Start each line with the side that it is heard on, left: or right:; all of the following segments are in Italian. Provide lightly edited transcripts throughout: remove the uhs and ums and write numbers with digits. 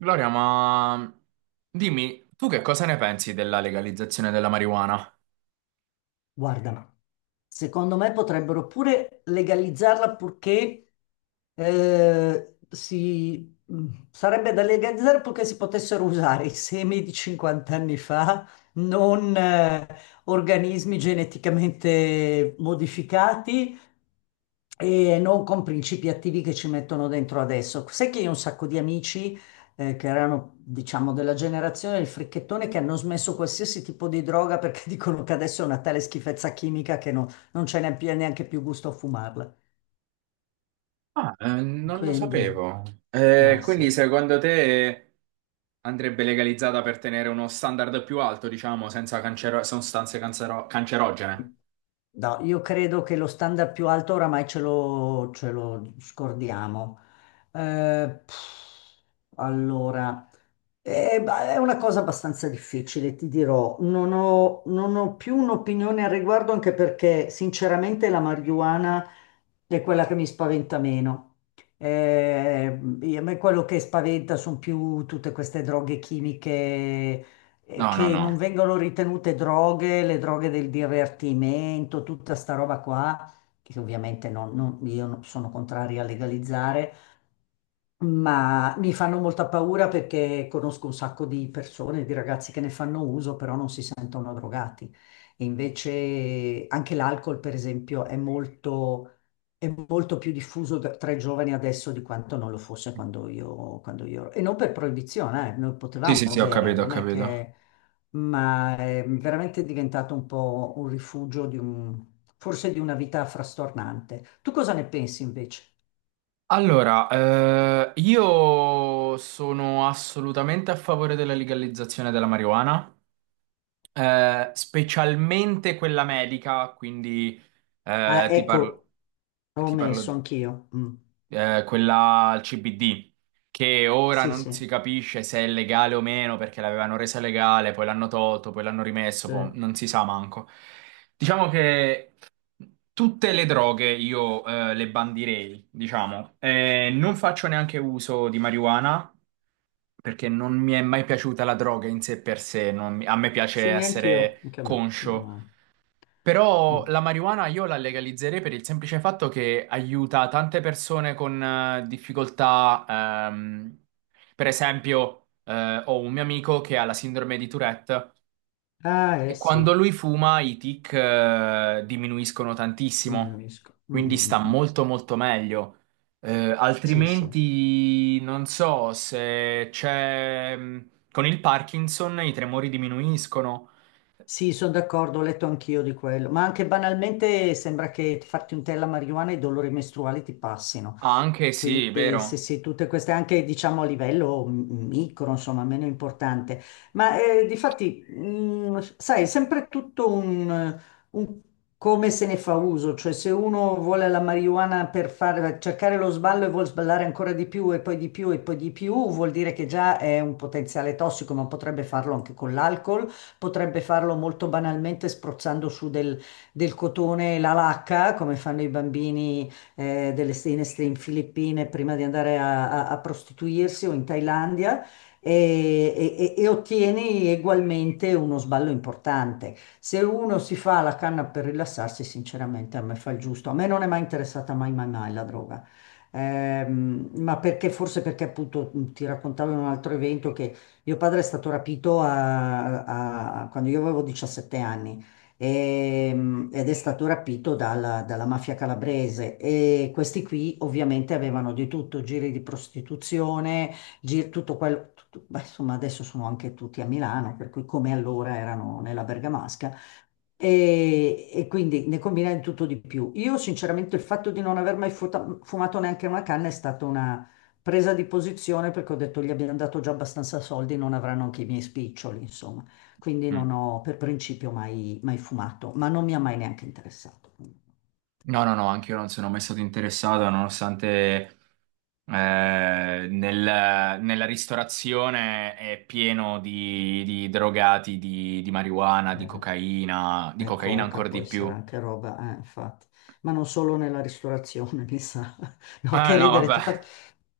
right: Gloria, ma dimmi, tu che cosa ne pensi della legalizzazione della marijuana?
left: Guarda, ma secondo me potrebbero pure legalizzarla purché si... sarebbe da legalizzare purché si potessero usare i semi di 50 anni fa, non organismi geneticamente modificati e non con principi attivi che ci mettono dentro adesso. Sai che io ho un sacco di amici che erano, diciamo, della generazione del fricchettone che hanno smesso qualsiasi tipo di droga perché dicono che adesso è una tale schifezza chimica che non c'è neanche più gusto a fumarla.
right: Non lo
left: Quindi,
right: sapevo.
left: ah
right: Quindi
left: sì.
right: secondo te andrebbe legalizzata per tenere uno standard più alto, diciamo, senza cancero- sostanze cancero- cancerogene?
left: No, io credo che lo standard più alto oramai ce lo scordiamo. Allora, è una cosa abbastanza difficile, ti dirò. Non ho più un'opinione al riguardo, anche perché sinceramente la marijuana è quella che mi spaventa meno. Eh, A me quello che spaventa sono più tutte queste droghe chimiche
right: No, no,
left: che
right: no.
left: non vengono ritenute droghe, le droghe del divertimento, tutta sta roba qua, che ovviamente non- non- io non- sono contraria a legalizzare, ma mi fanno molta paura perché conosco un sacco di persone, di ragazzi che ne fanno uso, però non si sentono drogati. E invece anche l'alcol, per esempio, è molto più diffuso tra i giovani adesso di quanto non lo fosse quando io. E non per proibizione, noi
right: Sì, sì,
left: potevamo
right: sì, ho
left: bere,
right: capito, ho
left: non è
right: capito.
left: che... Ma è veramente diventato un po' un rifugio forse di una vita frastornante. Tu cosa ne pensi invece?
right: Allora, io sono assolutamente a favore della legalizzazione della marijuana. Specialmente quella medica, quindi
left: Ah,
right: eh, ti parlo,
left: ecco. Ho
right: ti parlo
left: messo anch'io. Mm.
right: quella al CBD, che ora
left: Sì,
right: non
left: sì,
right: si capisce se è legale o meno perché l'avevano resa legale, poi l'hanno tolto, poi l'hanno rimesso,
left: sì,
right: poi non si sa manco. Diciamo che tutte le droghe io le bandirei, diciamo. Non faccio neanche uso di marijuana. Perché non mi è mai piaciuta la droga in sé per sé, non mi- a me piace
left: sì, neanch'io,
right: essere
left: anche a me. No,
right: conscio,
left: no.
right: però
left: Mm.
right: la marijuana io la legalizzerei per il semplice fatto che aiuta tante persone con difficoltà. Per esempio, ho un mio amico che ha la sindrome di Tourette
left: Ah, eh
right: e quando
left: sì,
right: lui fuma i tic, diminuiscono tantissimo,
left: diminuisco. Mm,
right: quindi
left: mm,
right: sta
left: mm, mm.
right: molto molto meglio.
left: Sì, sì.
right: Altrimenti non so se c'è. Con il Parkinson i tremori diminuiscono.
left: Sì, sono d'accordo, ho letto anch'io di quello, ma anche banalmente sembra che farti un tè alla marijuana e i dolori mestruali ti passino.
right: Ah, anche sì,
left: Quindi sì,
right: vero.
left: sì, tutte queste anche diciamo a livello micro, insomma, meno importante. Ma difatti, sai, è sempre tutto un come se ne fa uso, cioè se uno vuole la marijuana per fare, cercare lo sballo e vuol sballare ancora di più e poi di più e poi di più, vuol dire che già è un potenziale tossico, ma potrebbe farlo anche con l'alcol, potrebbe farlo molto banalmente spruzzando su del cotone la lacca, come fanno i bambini in Filippine prima di andare a prostituirsi o in Thailandia e ottieni ugualmente uno sballo importante. Se uno si fa la canna per rilassarsi, sinceramente a me fa il giusto. A me non è mai interessata mai, mai, mai la droga. Ma perché forse perché appunto, ti raccontavo in un altro evento che mio padre è stato rapito quando io avevo 17 anni ed è stato rapito dalla mafia calabrese. E questi qui ovviamente avevano di tutto, giri di prostituzione, giri, tutto quello, beh, insomma adesso sono anche tutti a Milano, per cui come allora erano nella Bergamasca. E quindi ne combina di tutto di più. Io sinceramente il fatto di non aver mai fumato neanche una canna è stata una presa di posizione perché ho detto gli abbiamo dato già abbastanza soldi, non avranno anche i miei spiccioli, insomma. Quindi non
right: Mm.
left: ho per principio mai, mai fumato, ma non mi ha mai neanche interessato.
right: No, no, no, anche io non sono mai stato interessato, nonostante nella ristorazione è pieno di drogati, di marijuana,
left: Vabbè.
right: di
left: E
right: cocaina
left: coca,
right: ancora
left: poi
right: di
left: sarà
right: più.
left: anche roba, infatti, ma non solo nella ristorazione, mi sa. No,
right: Ah,
left: che
right: no,
left: ridere,
right: vabbè.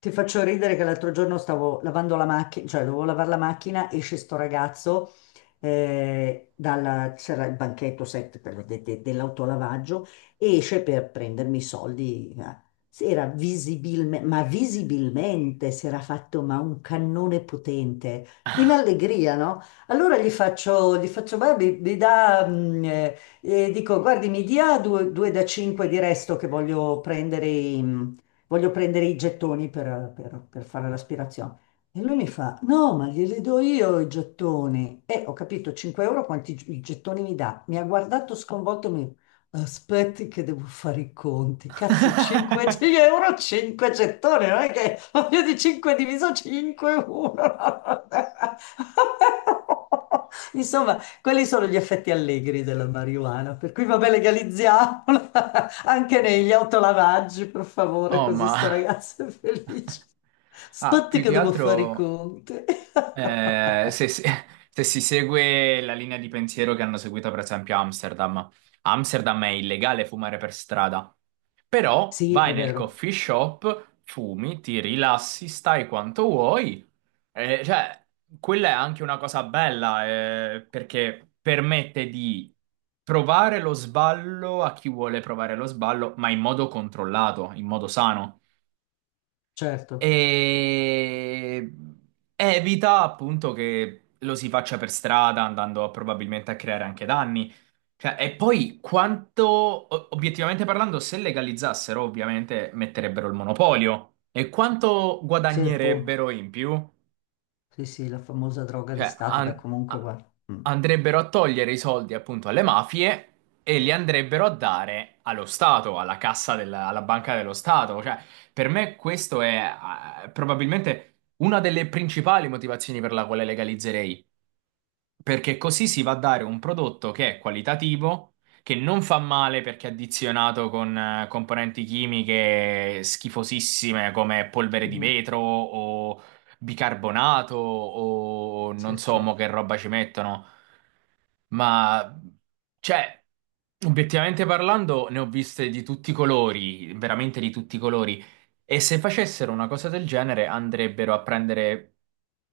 left: ti faccio ridere che l'altro giorno stavo lavando la macchina, cioè dovevo lavare la macchina, esce sto ragazzo, c'era il banchetto set dell'autolavaggio, e esce per prendermi i soldi. Si era visibilmente, ma visibilmente si era fatto ma un cannone potente, in allegria, no? Allora gli faccio "Beh, mi dà, dico, guardi, mi dia due da 5 di resto che voglio prendere, voglio prendere i gettoni per fare l'aspirazione. E lui mi fa, no, ma glieli do io i gettoni. E ho capito, 5 euro quanti i gettoni mi dà. Mi ha guardato sconvolto e mi. Aspetti che devo fare i conti. Cazzo, 5 euro, 5 gettoni, non è che voglio di 5 diviso 5, 1. Insomma, quelli sono gli effetti allegri della marijuana, per cui vabbè, legalizziamola anche negli autolavaggi, per favore,
right: Oh,
left: così
right: ma...
left: sto ragazzo è felice.
right: Ah,
left: Aspetti
right: più
left: che
right: che
left: devo fare i
right: altro
left: conti.
right: eh, se, se- se si segue la linea di pensiero che hanno seguito per esempio a Amsterdam. A Amsterdam è illegale fumare per strada, però
left: Sì,
right: vai
left: è
right: nel
left: vero,
right: coffee shop, fumi, ti rilassi, stai quanto vuoi, eh, cioè, quella è anche una cosa bella, perché permette di provare lo sballo a chi vuole provare lo sballo, ma in modo controllato, in modo sano.
left: certo,
right: E evita appunto che lo si faccia per strada, andando probabilmente a creare anche danni. Cioè, e poi obiettivamente parlando, se legalizzassero, ovviamente metterebbero il monopolio. E quanto
left: sì, appunto.
right: guadagnerebbero in più?
left: Sì, sì, la famosa droga di
right: Cioè,
left: Stato, beh comunque guarda. Mm.
right: andrebbero a togliere i soldi appunto alle mafie e li andrebbero a dare allo Stato, alla banca dello Stato. Cioè, per me questo è probabilmente una delle principali motivazioni per la quale legalizzerei, perché così si va a dare un prodotto che è qualitativo, che non fa male perché è addizionato con componenti chimiche schifosissime come polvere di
left: Mhm.
right: vetro o bicarbonato o
left: Sì,
right: non so
left: sì.
right: mo che roba ci mettono. Ma, cioè, obiettivamente parlando, ne ho viste di tutti i colori, veramente di tutti i colori. E se facessero una cosa del genere, andrebbero a prendere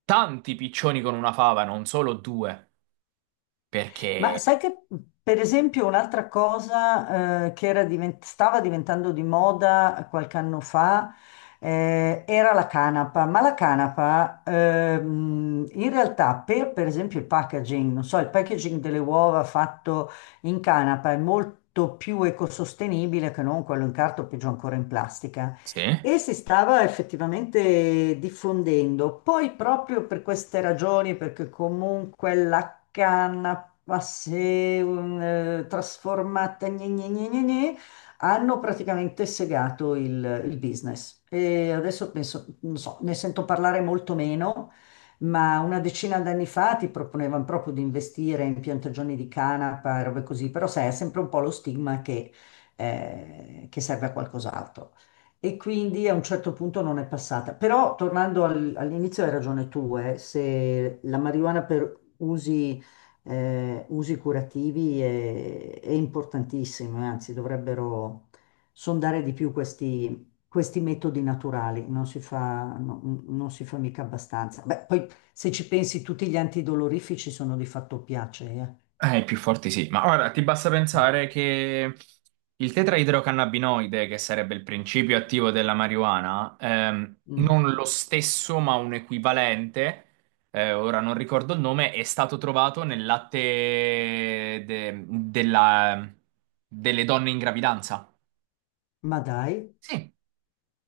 right: tanti piccioni con una fava, non solo due.
left: Ma
right: Perché?
left: sai che, per esempio, un'altra cosa che era stava diventando di moda qualche anno fa era la canapa, ma la canapa in realtà per esempio, il packaging, non so, il packaging delle uova fatto in canapa è molto più ecosostenibile che non quello in carta o peggio ancora in plastica.
right: Sì?
left: E si stava effettivamente diffondendo. Poi proprio per queste ragioni, perché comunque la canapa acqua, se trasformata, gne, gne, gne, gne, gne, hanno praticamente segato il business. E adesso penso, non so, ne sento parlare molto meno, ma una decina d'anni fa ti proponevano proprio di investire in piantagioni di canapa e robe così, però sai, è sempre un po' lo stigma che serve a qualcos'altro e quindi a un certo punto non è passata. Però tornando all'inizio hai ragione tu, se la marijuana per usi curativi è importantissimo, e anzi dovrebbero sondare di più questi metodi naturali, non si fa, non si fa mica abbastanza. Beh, poi se ci pensi tutti gli antidolorifici sono di fatto piacee.
right: I più forti sì, ma ora ti basta
left: eh.
right: pensare che il tetraidrocannabinoide, che sarebbe il principio attivo della marijuana,
left: Mm.
right: non lo stesso ma un equivalente, ora non ricordo il nome, è stato trovato nel latte de- della- delle donne in gravidanza.
left: Ma dai,
right: Sì.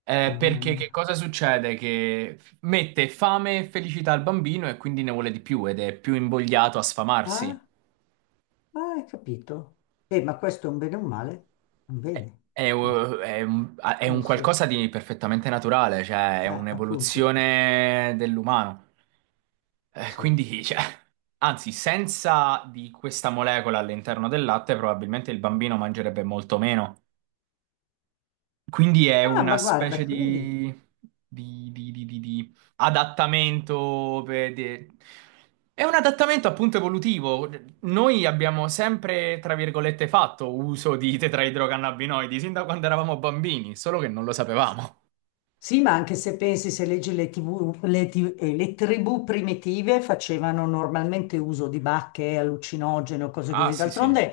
left: mamma
right: Perché che
left: mia.
right: cosa succede? Che mette fame e felicità al bambino e quindi ne vuole di più ed è più invogliato a sfamarsi.
left: Ah, ah, hai capito? Ma questo è un bene o un male? Un bene, no,
right: È un
left: sì.
right: qualcosa di perfettamente naturale, cioè è
left: Appunto,
right: un'evoluzione dell'umano. Eh,
left: sì.
right: quindi, cioè, anzi, senza di questa molecola all'interno del latte, probabilmente il bambino mangerebbe molto meno. Quindi è
left: Ah,
right: una
left: ma
right: specie
left: guarda, quindi.
right: di, di adattamento è un adattamento appunto evolutivo. Noi abbiamo sempre, tra virgolette, fatto uso di tetraidrocannabinoidi sin da quando eravamo bambini, solo che non lo sapevamo.
left: Sì, ma anche se pensi, se leggi le TV, le tribù primitive facevano normalmente uso di bacche, allucinogene o cose
right: Ah,
left: così.
right: sì, sì,
left: D'altronde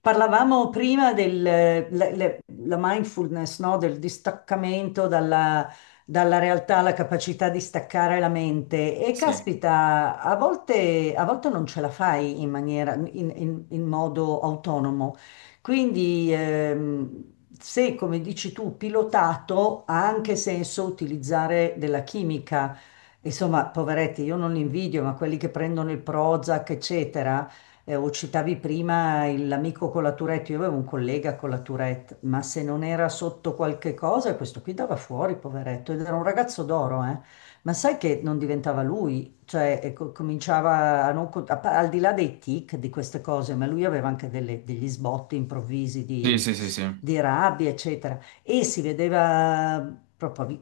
left: parlavamo prima della mindfulness, no? Del distaccamento dalla realtà, la capacità di staccare la mente. E
right: sì,
left: caspita, a volte non ce la fai in modo autonomo. Quindi se, come dici tu, pilotato, ha anche senso utilizzare della chimica. Insomma, poveretti, io non li invidio, ma quelli che prendono il Prozac, eccetera, o citavi prima l'amico con la Tourette, io avevo un collega con la Tourette, ma se non era sotto qualche cosa, questo qui dava fuori, poveretto, ed era un ragazzo d'oro, eh. Ma sai che non diventava lui, cioè cominciava a non, con- a pa- al di là dei tic di queste cose, ma lui aveva anche degli sbotti improvvisi
right: sì,
left: di,
right: sì, sì, sì. E
left: di rabbia, eccetera. E si vedeva proprio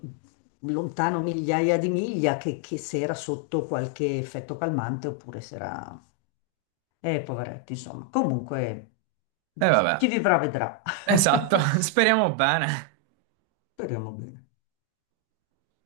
left: lontano migliaia di miglia che se era sotto qualche effetto calmante oppure se era. Poveretti, insomma. Comunque, chi
right: vabbè,
left: vivrà vedrà.
right: esatto, speriamo bene.
left: Speriamo bene.